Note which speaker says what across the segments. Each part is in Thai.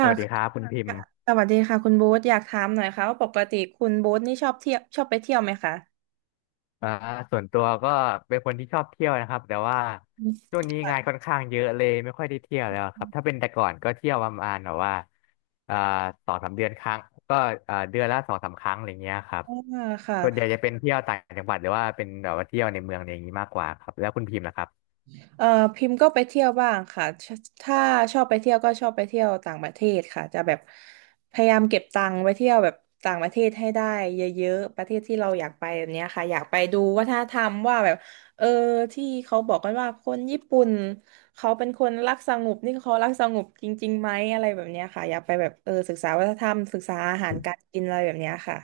Speaker 1: ส
Speaker 2: ่ะ
Speaker 1: วัสดีครับคุณพิม
Speaker 2: ค่ะ
Speaker 1: พ์
Speaker 2: สวัสดีค่ะคุณโบ๊ทอยากถามหน่อยค่ะว่าปกติคุณโบ๊ทนี่ชอบเที่ยวชอบไปเที่ยวไหมคะ
Speaker 1: อ่าส่วนตัวก็เป็นคนที่ชอบเที่ยวนะครับแต่ว่า
Speaker 2: อืม
Speaker 1: ช่วงนี้งานค่อนข้างเยอะเลยไม่ค่อยได้เที่ยวแล้วครับถ้าเป็นแต่ก่อนก็เที่ยวประมาณแบบว่าอ่าสองสามเดือนครั้งก็เดือนละสองสามครั้งอะไรเงี้ยครับ
Speaker 2: อ่าค่ะ
Speaker 1: ส่วนใหญ่จะเป็นเที่ยวต่างจังหวัดหรือว่าเป็นแบบว่าเที่ยวในเมืองอะไรอย่างนี้มากกว่าครับแล้วคุณพิมพ์ล่ะครับ
Speaker 2: เอ่อพิมพ์ก็ไปเที่ยวบ้างค่ะถ้าชอบไปเที่ยวก็ชอบไปเที่ยวต่างประเทศค่ะจะแบบพยายามเก็บตังค์ไปเที่ยวแบบต่างประเทศให้ได้เยอะๆประเทศที่เราอยากไปแบบเนี้ยค่ะอยากไปดูวัฒนธรรมว่าแบบเออที่เขาบอกกันว่าคนญี่ปุ่นเขาเป็นคนรักสงบนี่เขารักสงบจริงๆไหมอะไรแบบเนี้ยค่ะอยากไปแบบศึกษาวัฒนธรรมศึกษาอาหารการกินอะไรแบบเนี้ยค่ะ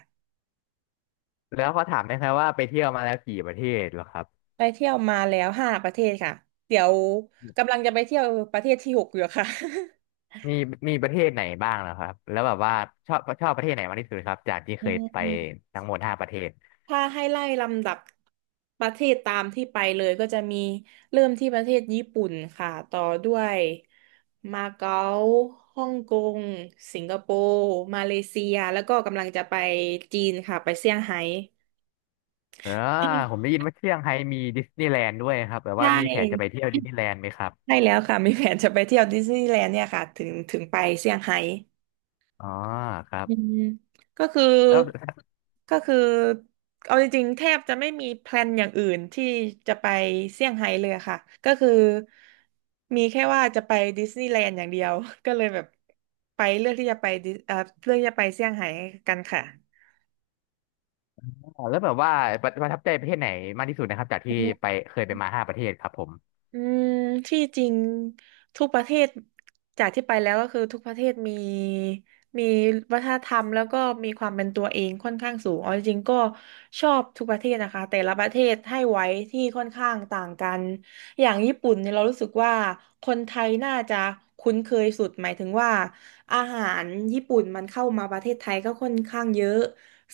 Speaker 1: แล้วขอถามได้ไหมว่าไปเที่ยวมาแล้วกี่ประเทศเหรอครับ
Speaker 2: ไปเที่ยวมาแล้วห้าประเทศค่ะเดี๋ยวกำลังจะไปเที่ยวประเทศที่หกอยู่ค่ะ
Speaker 1: มีมีประเทศไหนบ้างเหรอครับแล้วแบบว่าชอบประเทศไหนมากที่สุดครับจากที่
Speaker 2: อื
Speaker 1: เคยไป
Speaker 2: ม
Speaker 1: ทั้งหมดห้าประเทศ
Speaker 2: ถ้าให้ไล่ลำดับประเทศตามที่ไปเลยก็จะมีเริ่มที่ประเทศญี่ปุ่นค่ะต่อด้วยมาเก๊าฮ่องกงสิงคโปร์มาเลเซียแล้วก็กำลังจะไปจีนค่ะไปเซี่ยงไฮ้
Speaker 1: เออผมได้ยินว่าเชียงไฮ้มีดิสนีย์แลนด์ด้วยครับแบบ
Speaker 2: ใช
Speaker 1: ว่ามีแผนจะไป
Speaker 2: ่
Speaker 1: เที่ยวดิสนีย์แลนด์ไหมครับ
Speaker 2: ใช่แล้วค่ะมีแผนจะไปเที่ยวดิสนีย์แลนด์เนี่ยค่ะถึงไปเซี่ยงไฮ้
Speaker 1: อ๋อครับ
Speaker 2: อืมก็คือ
Speaker 1: แล้ว
Speaker 2: ก็คือเอาจริงๆแทบจะไม่มีแพลนอย่างอื่นที่จะไปเซี่ยงไฮ้เลยค่ะก็คือมีแค่ว่าจะไปดิสนีย์แลนด์อย่างเดียว ก็เลยแบบไปเลือกที่จะไปเซี่ยงไฮ้กันค่ะ
Speaker 1: แล้วแบบว่าประทับใจประเทศไหนมากที่สุดนะครับจากที่ไปเคยไปมาห้าประเทศครับผม
Speaker 2: อืมที่จริงทุกประเทศจากที่ไปแล้วก็คือทุกประเทศมีวัฒนธรรมแล้วก็มีความเป็นตัวเองค่อนข้างสูงเอาจริงๆก็ชอบทุกประเทศนะคะแต่ละประเทศให้ไว้ที่ค่อนข้างต่างกันอย่างญี่ปุ่นเนี่ยเรารู้สึกว่าคนไทยน่าจะคุ้นเคยสุดหมายถึงว่าอาหารญี่ปุ่นมันเข้ามาประเทศไทยก็ค่อนข้างเยอะ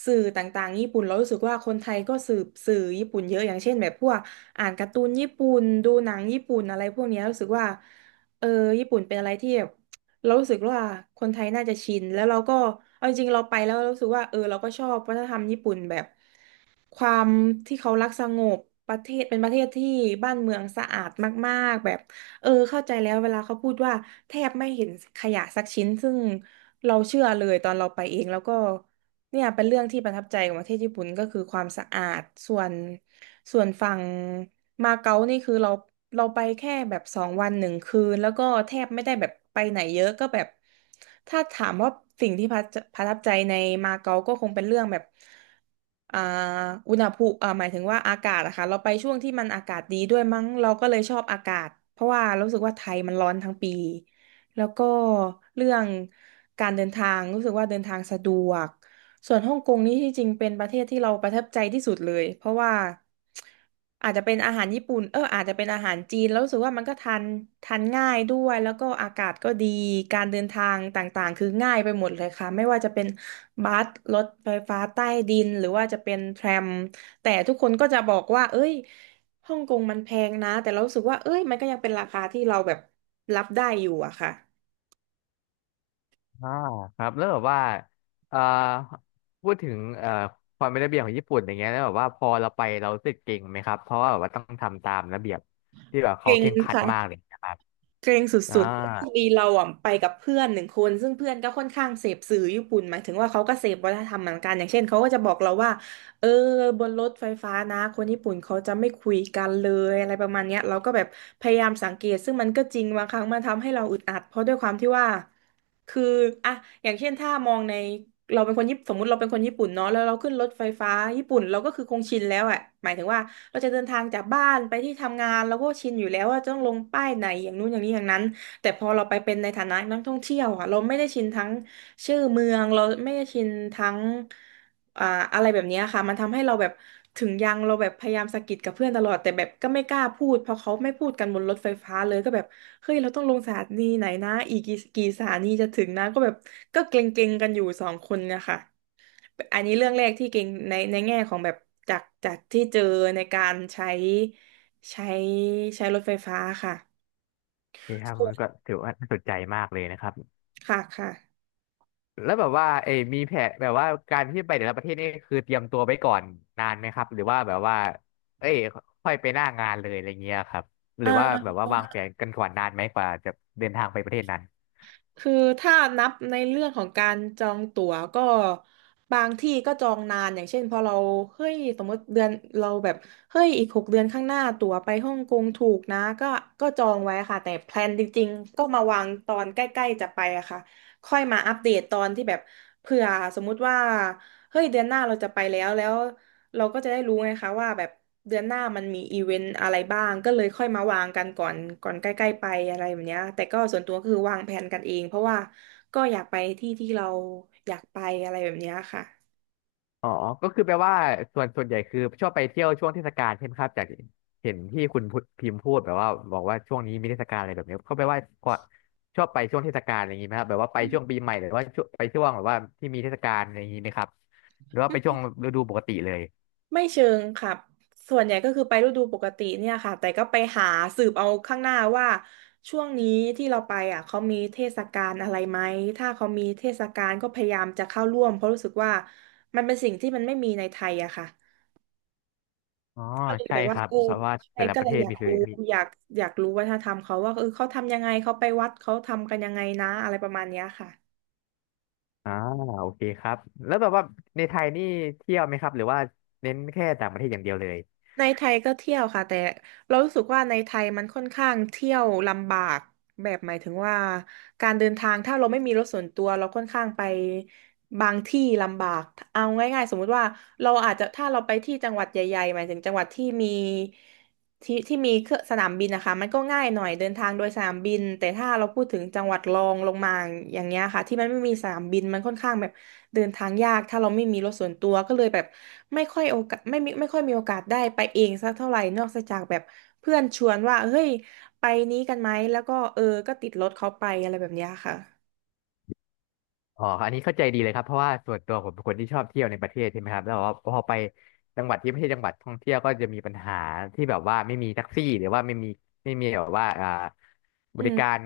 Speaker 2: สื่อต่างๆญี่ปุ่นเรารู้สึกว่าคนไทยก็สืบสื่อญี่ปุ่นเยอะอย่างเช่นแบบพวก อ่านการ์ตูนญี่ปุ่นดูหนังญี่ปุ่นอะไรพวกเนี้ยรู้สึกว่าเออญี่ปุ่นเป็นอะไรที่แบบเรารู้สึกว่าคนไทยน่าจะชินแล้วเราก็เอาจริงๆเราไปแล้วเรารู้สึกว่าเราก็ชอบวัฒนธรรมญี่ปุ่นแบบความที่เขารักสงบประเทศเป็นประเทศที่บ้านเมืองสะอาดมากๆแบบเข้าใจแล้วเวลาเขาพูดว่าแทบไม่เห็นขยะสักชิ้นซึ่งเราเชื่อเลยตอนเราไปเองแล้วก็ เนี่ยเป็นเรื่องที่ประทับใจของประเทศญี่ปุ่นก็คือความสะอาดส่วนส่วนฝั่งมาเก๊านี่คือเราไปแค่แบบสองวันหนึ่งคืนแล้วก็แทบไม่ได้แบบไปไหนเยอะก็แบบถ้าถามว่าสิ่งที่ประทับใจในมาเก๊าก็คงเป็นเรื่องแบบอ่าอุณหภูมิหมายถึงว่าอากาศอะค่ะเราไปช่วงที่มันอากาศดีด้วยมั้งเราก็เลยชอบอากาศเพราะว่ารู้สึกว่าไทยมันร้อนทั้งปีแล้วก็เรื่องการเดินทางรู้สึกว่าเดินทางสะดวก ส่วนฮ่องกงนี่ที่จริงเป็นประเทศที่เราประทับใจที่สุดเลยเพราะว่าอาจจะเป็นอาหารญี่ปุ่นอาจจะเป็นอาหารจีนแล้วรู้สึกว่ามันก็ทานง่ายด้วยแล้วก็อากาศก็ดีการเดินทางต่างๆคือง่ายไปหมดเลยค่ะไม่ว่าจะเป็นบัสรถไฟฟ้าใต้ดินหรือว่าจะเป็นแทรมแต่ทุกคนก็จะบอกว่าเอ้ยฮ่องกงมันแพงนะแต่เรารู้สึกว่าเอ้ยมันก็ยังเป็นราคาที่เราแบบรับได้อยู่อะค่ะ
Speaker 1: อ่าครับแล้วแบบว่าเอ่อพูดถึงความเป็นระเบียบของญี่ปุ่นอย่างเงี้ยแล้วแบบว่าพอเราไปเรารู้สึกเก่งไหมครับเพราะว่าแบบว่าต้องทำตามระเบียบที่แบบเขา
Speaker 2: เก่ง
Speaker 1: เคร่งครัด
Speaker 2: ค่ะ
Speaker 1: มากเลยนะครับ
Speaker 2: เกรงส
Speaker 1: อ่า
Speaker 2: ุดๆแต่พอดีเราอ่ะไปกับเพื่อนหนึ่งคนซึ่งเพื่อนก็ค่อนข้างเสพสื่อญี่ปุ่นหมายถึงว่าเขาก็เสพวัฒนธรรมเหมือนกันอย่างเช่นเขาก็จะบอกเราว่าเออบนรถไฟฟ้านะคนญี่ปุ่นเขาจะไม่คุยกันเลยอะไรประมาณเนี้ยเราก็แบบพยายามสังเกตซึ่งมันก็จริงบางครั้งมันทำให้เราอึดอัดเพราะด้วยความที่ว่า คืออะอย่างเช่นถ้ามองในเราเป็นคนญี่ปุ่นสมมติเราเป็นคนญี่ปุ่นเนาะแล้วเราขึ้นรถไฟฟ้าญี่ปุ่นเราก็คือคงชินแล้วอะหมายถึงว่าเราจะเดินทางจากบ้านไปที่ทำงานเราก็ชินอยู่แล้วว่าจะต้องลงป้ายไหนอย่างนู้นอย่างนี้อย่างนั้นแต่พอเราไปเป็นในฐานะนักท่องเที่ยวอะเราไม่ได้ชินทั้งชื่อเมืองเราไม่ได้ชินทั้ง อ่าอะไรแบบเนี้ยค่ะมันทำให้เราแบบถึงยังเราแบบพยายามสะกิดกับเพื่อนตลอดแต่แบบก็ไม่กล้าพูดเพราะเขาไม่พูดกันบนรถไฟฟ้าเลยก็แบบเฮ้ยเราต้องลงสถานีไหนนะอีกกี่สถานีจะถึงนะก็แบบก็เกรงๆกันอยู่สองคนเนะคะอันนี้เรื่องแรกที่เกรงในแง่ของแบบจากที่เจอในการใช้ใช้รถไฟฟ้าค่ะ
Speaker 1: โอเคครับ
Speaker 2: ส่ว
Speaker 1: มั
Speaker 2: น
Speaker 1: นก็ถือว่าน่าสนใจมากเลยนะครับ
Speaker 2: ค่ะค่ะ
Speaker 1: แล้วแบบว่าเอยมีแผนแบบว่าการที่ไปแต่ละประเทศนี่คือเตรียมตัวไว้ก่อนนานไหมครับหรือว่าแบบว่าเอ้ยค่อยไปหน้างานเลยอะไรเงี้ยครับห
Speaker 2: เอ่
Speaker 1: รือว่าแบ
Speaker 2: อ
Speaker 1: บว่าวางแผนกันก่อนนานไหมกว่าจะเดินทางไปประเทศนั้น
Speaker 2: คือถ้านับในเรื่องของการจองตั๋วก็บางที่ก็จองนานอย่างเช่นพอเราเฮ้ยสมมติเดือนเราแบบเฮ้ยอีก6 เดือนข้างหน้าตั๋วไปฮ่องกงถูกนะก็ก็จองไว้ค่ะแต่แพลนจริงๆก็มาวางตอนใกล้ๆจะไปอะค่ะค่อยมาอัปเดตตอนที่แบบเผื่อสมมุติว่าเฮ้ยเดือนหน้าเราจะไปแล้ว เราก็จะได้รู้ไงคะว่าแบบเดือนหน้ามันมีอีเวนต์อะไรบ้างก็เลยค่อยมาวางกันก่อนใกล้ๆไปอะไรแบบเนี้ยแต่ก็ส่วนตัวก็คือวางแผนกันเองเพราะว่าก็อยากไปที่ที่เราอยากไปอะไรแบบเนี้ยค่ะ
Speaker 1: อ๋อก็คือแปลว่าส่วนใหญ่คือชอบไปเที่ยวช่วงเทศกาลใช่ไหมครับจากเห็นที่คุณพุพิมพ์พูดแบบว่าบอกว่าช่วงนี้มีเทศกาลอะไรแบบนี้ก็แปลว่าชอบไปช่วงเทศกาลอะไรอย่างนี้ไหมครับแบบว่าไป
Speaker 2: อื
Speaker 1: ช่วงปี
Speaker 2: ม
Speaker 1: ใหม่หรือว่าช่วงไปช่วงแบบว่าที่มีเทศกาลอะไรอย่างนี้ไหมครับหรือว่าไปช่วงฤดูปกติเลย
Speaker 2: ไม่เชิงค่ะส่วนใหญ่ก็คือไปฤดูปกติเนี่ยค่ะแต่ก็ไปหาสืบเอาข้างหน้าว่าช่วงนี้ที่เราไปอ่ะเขามีเทศกาลอะไรไหมถ้าเขามีเทศกาลก็พยายามจะเข้าร่วมเพราะรู้สึกว่ามันเป็นสิ่งที่มันไม่มีในไทยอะค่ะ
Speaker 1: อ๋อ
Speaker 2: ก็เลย
Speaker 1: ใช่
Speaker 2: แบบ
Speaker 1: ค
Speaker 2: ว่า
Speaker 1: รับ
Speaker 2: เออ
Speaker 1: เพราะว่า
Speaker 2: ใช่
Speaker 1: แต่ละ
Speaker 2: ก็
Speaker 1: ประ
Speaker 2: เล
Speaker 1: เท
Speaker 2: ย
Speaker 1: ศ
Speaker 2: อยา
Speaker 1: มี
Speaker 2: ก
Speaker 1: คือ
Speaker 2: รู้
Speaker 1: มี
Speaker 2: อยากอยากรู้วัฒนธรรมเขาว่าเออเขาทำยังไงเขาไปวัดเขาทำกันยังไงนะอะไรประมาณเนี้ยค่ะ
Speaker 1: อ่าโอเคครับแล้วแบบว่าในไทยนี่เที่ยวไหมครับหรือว่าเน้นแค่ต่างประเทศอย่างเดียวเลย
Speaker 2: ในไทยก็เที่ยวค่ะแต่เรารู้สึกว่าในไทยมันค่อนข้างเที่ยวลำบากแบบหมายถึงว่าการเดินทางถ้าเราไม่มีรถส่วนตัวเราค่อนข้างไปบางที่ลำบากเอาง่ายๆสมมุติว่าเราอาจจะถ้าเราไปที่จังหวัดใหญ่ๆหมายถึงจังหวัดที่มี ที่ที่มีเครื่องสนามบินนะคะมันก็ง่ายหน่อยเดินทางโดยสนามบินแต่ถ้าเราพูดถึงจังหวัดรองลงมาอย่างเงี้ยค่ะที่มันไม่มีสนามบินมันค่อนข้างแบบเดินทางยากถ้าเราไม่มีรถส่วนตัวก็เลยแบบไม่ค่อยโอกาสไม่มีไม่ค่อยมีโอกาสได้ไปเองสักเท่าไหร่นอกจากแบบเพื่อนชวนว่าเฮ้ยไปนี้กันไหมแล้วก็เออก็ติดรถเขาไปอะไรแบบเนี้ยค่ะ
Speaker 1: อ๋ออันนี้เข้าใจดีเลยครับเพราะว่าส่วนตัวผมเป็นคนที่ชอบเที่ยวในประเทศใช่ไหมครับแล้วแบบว่าพอไปจังหวัดที่ไม่ใช่จังหวัดท่องเที่ยวก็จะมีปัญหาที่แบบว่าไม่มีแท็กซี่หรือว่าไม่มีแบบว่าบ
Speaker 2: อื
Speaker 1: ริการ
Speaker 2: ม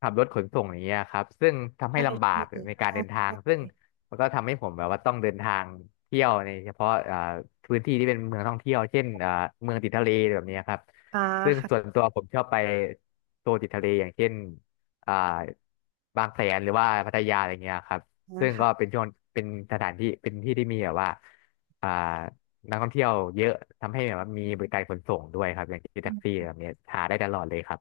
Speaker 1: ขับรถขนส่งอย่างเงี้ยครับซึ่งทำให้
Speaker 2: ใช่
Speaker 1: ลำบา
Speaker 2: ใช่
Speaker 1: กในการเดินทาง
Speaker 2: ใช่
Speaker 1: ซึ่ง
Speaker 2: ใช่
Speaker 1: มันก็ทำให้ผมแบบว่าต้องเดินทางเที่ยวในเฉพาะพื้นที่ที่เป็นเมืองท่องเที่ยวเช่นเมืองติดทะเลแบบเนี้ยครับ
Speaker 2: อ่า
Speaker 1: ซึ่งส่วน
Speaker 2: ค่ะ
Speaker 1: ตัวผมชอบไปโซนติดทะเลอย่างเช่น อ่าบางแสนหรือว่าพัทยาอะไรเงี้ยครับ
Speaker 2: อ่า
Speaker 1: ซึ่ง
Speaker 2: ค่ะ
Speaker 1: ก็เป็นช่วงเป็นสถานที่เป็นที่ที่มีแบบว่าอ่านักท่องเที่ยวเยอะทำให้แบบว่ามีบริการขนส่งด้วยครับอย่างที่
Speaker 2: อื
Speaker 1: แท็กซี่
Speaker 2: ม
Speaker 1: แบบเนี้ยหาได้ตลอดเลยครับ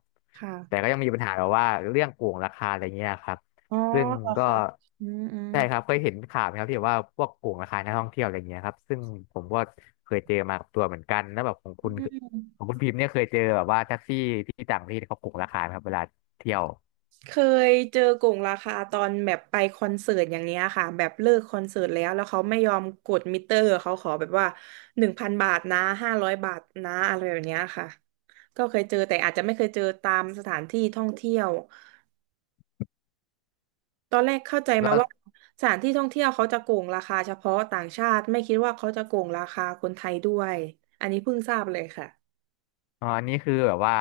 Speaker 1: แต่
Speaker 2: ค่ะ
Speaker 1: ก็ยังมีปัญหาแบบว่าเรื่องโกงราคาอะไรเงี้ยครับ
Speaker 2: อ๋อ
Speaker 1: ซึ่ง
Speaker 2: เหรอ
Speaker 1: ก็
Speaker 2: ค่ะอืมอืม
Speaker 1: ใช่ครับเคยเห็นข่าวไหมครับที่แบบว่าพวกโกงราคานักท่องเที่ยวอะไรเงี้ยครับซึ่งผมก็เคยเจอมากับตัวเหมือนกันแล้วแบบของ
Speaker 2: อื
Speaker 1: คุณของ
Speaker 2: ม
Speaker 1: คุณพิมพ์เนี่ยเคยเจอแบบว่าแท็กซี่ที่ต่างประเทศเขาโกงราคาไหมครับเวลาเที่ยว
Speaker 2: เคยเจอกงราคาตอนแบบไปคอนเสิร์ตอย่างเนี้ยค่ะแบบเลิกคอนเสิร์ตแล้วเขาไม่ยอมกดมิเตอร์เขาขอแบบว่า1,000 บาทนะ500 บาทนะอะไรแบบเนี้ยค่ะก็เคยเจอแต่อาจจะไม่เคยเจอตามสถานที่ท่องเที่ยวตอนแรกเข้าใจ
Speaker 1: แล้
Speaker 2: มา
Speaker 1: ว
Speaker 2: ว่าสถานที่ท่องเที่ยวเขาจะโกงราคาเฉพาะต่างชาติไม่คิดว่าเขาจะโกงราคาคนไทยด้วยอันนี้เพิ่งทราบเลยค่ะ
Speaker 1: อ๋ออันนี้คือแบบว่า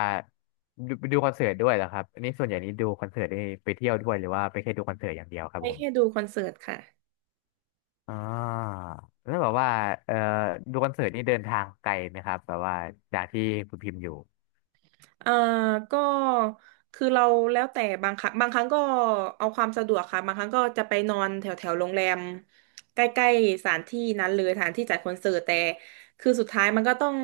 Speaker 1: ดูไปดูคอนเสิร์ตด้วยเหรอครับอันนี้ส่วนใหญ่นี้ดูคอนเสิร์ตได้ไปเที่ยวด้วยหรือว่าไปแค่ดูคอนเสิร์ตอย่างเดียวครั
Speaker 2: ไป
Speaker 1: บผม
Speaker 2: แค่ดูคอนเสิร์ตค่ะ
Speaker 1: อ่าแล้วแบบว่าเอ่อดูคอนเสิร์ตนี่เดินทางไกลไหมครับแบบว่าจากที่คุณพิมพ์อยู่
Speaker 2: เอ่อก็คือเราแล้วแต่บางครั้งบางครั้งก็เอาความสะดวกค่ะบางครั้งก็จะไปนอนแถวแถวโรงแรมใกล้ๆสถานที่นั้นเลยสถานที่จัดคอนเสิร์ตแต่คือสุดท้ายมันก็ต้อง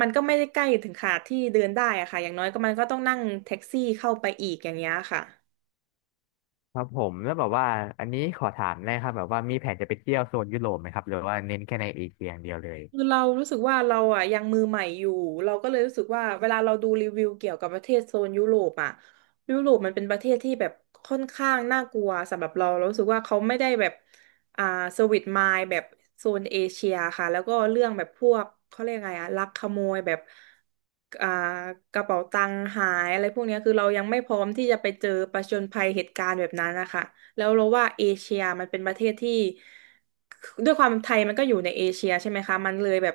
Speaker 2: มันก็ไม่ได้ใกล้ถึงขนาดที่เดินได้อะค่ะอย่างน้อยก็มันก็ต้องนั่งแท็กซี่เข้าไปอีกอย่างเงี้ยค่ะ
Speaker 1: ครับผมแล้วแบบว่าอันนี้ขอถามได้ครับแบบว่ามีแผนจะไปเที่ยวโซนยุโรปไหมครับหรือว่าเน้นแค่ในเอเชียอย่างเดียวเลย
Speaker 2: คือเรารู้สึกว่าเราอ่ะยังมือใหม่อยู่เราก็เลยรู้สึกว่าเวลาเราดูรีวิวเกี่ยวกับประเทศโซนยุโรปอ่ะยุโรปมันเป็นประเทศที่แบบค่อนข้างน่ากลัวสำหรับเราเรารู้สึกว่าเขาไม่ได้แบบอ่าสวิตมายแบบโซนเอเชียค่ะแล้วก็เรื่องแบบพวกเขาเรียกไงอ่ะลักขโมยแบบอ่ากระเป๋าตังค์หายอะไรพวกเนี้ยคือเรายังไม่พร้อมที่จะไปเจอประจญภัยเหตุการณ์แบบนั้นนะคะ แล้วเราว่าเอเชียมันเป็นประเทศที่ด้วยความไทยมันก็อยู่ในเอเชียใช่ไหมคะมันเลยแบบ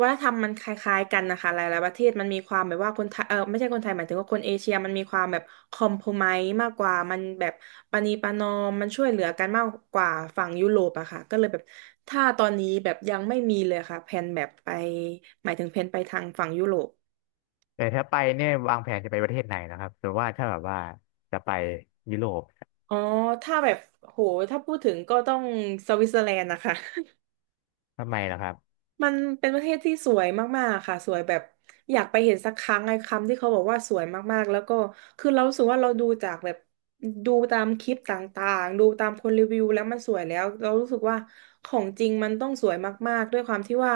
Speaker 2: วัฒนธรรมมันคล้ายๆกันนะคะหลายๆประเทศมันมีความแบบว่าคนไทยเออไม่ใช่คนไทยหมายถึงว่าคนเอเชียมันมีความแบบคอมโพไมมากกว่ามันแบบปณีประนอมมันช่วยเหลือกันมากกว่าฝั่งยุโรปอะค่ะก็เลยแบบถ้าตอนนี้แบบยังไม่มีเลยค่ะแผนแบบไปหมายถึงแผนไปทางฝั่งยุโรป
Speaker 1: แต่ถ้าไปเนี่ยวางแผนจะไปประเทศไหนนะครับหรือว่าถ้าแบบว่าจะไปยุโรป
Speaker 2: อ๋อถ้าแบบโหถ้าพูดถึงก็ต้องสวิตเซอร์แลนด์นะคะ
Speaker 1: ทำไมล่ะครับ
Speaker 2: มันเป็นประเทศที่สวยมากๆค่ะสวยแบบอยากไปเห็นสักครั้งไอ้คำที่เขาบอกว่าสวยมากๆแล้วก็คือเรารู้สึกว่าเราดูจากแบบดูตามคลิปต่างๆดูตามคนรีวิวแล้วมันสวยแล้วเรารู้สึกว่าของจริงมันต้องสวยมากๆด้วยความที่ว่า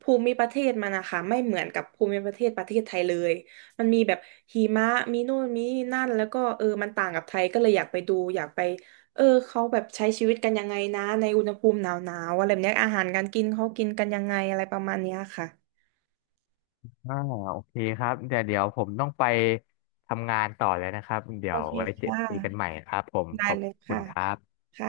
Speaker 2: ภูมิประเทศมันนะคะไม่เหมือนกับภูมิประเทศประเทศไทยเลยมันมีแบบหิมะมีนู่นมีนั่นแล้วก็เออมันต่างกับไทยก็เลยอยากไปดูอยากไป เออเขาแบบใช้ชีวิตกันยังไงนะในอุณหภูมิหนาวๆอะไรแบบเนี้ยอาหารการกินเขากินกันยังไงอะไรประมาณเนี้ยค่ะ
Speaker 1: อ่าโอเคครับเดี๋ยวเดี๋ยวผมต้องไปทำงานต่อแล้วนะครับ เดี๋
Speaker 2: โอ
Speaker 1: ยว
Speaker 2: เค
Speaker 1: ไว้เจอ
Speaker 2: ค่
Speaker 1: คุยกันให
Speaker 2: ะ
Speaker 1: ม่ครับผม
Speaker 2: ได้
Speaker 1: ขอบ
Speaker 2: เลย
Speaker 1: คุ
Speaker 2: ค่ะ
Speaker 1: ณครับ
Speaker 2: ค่ะ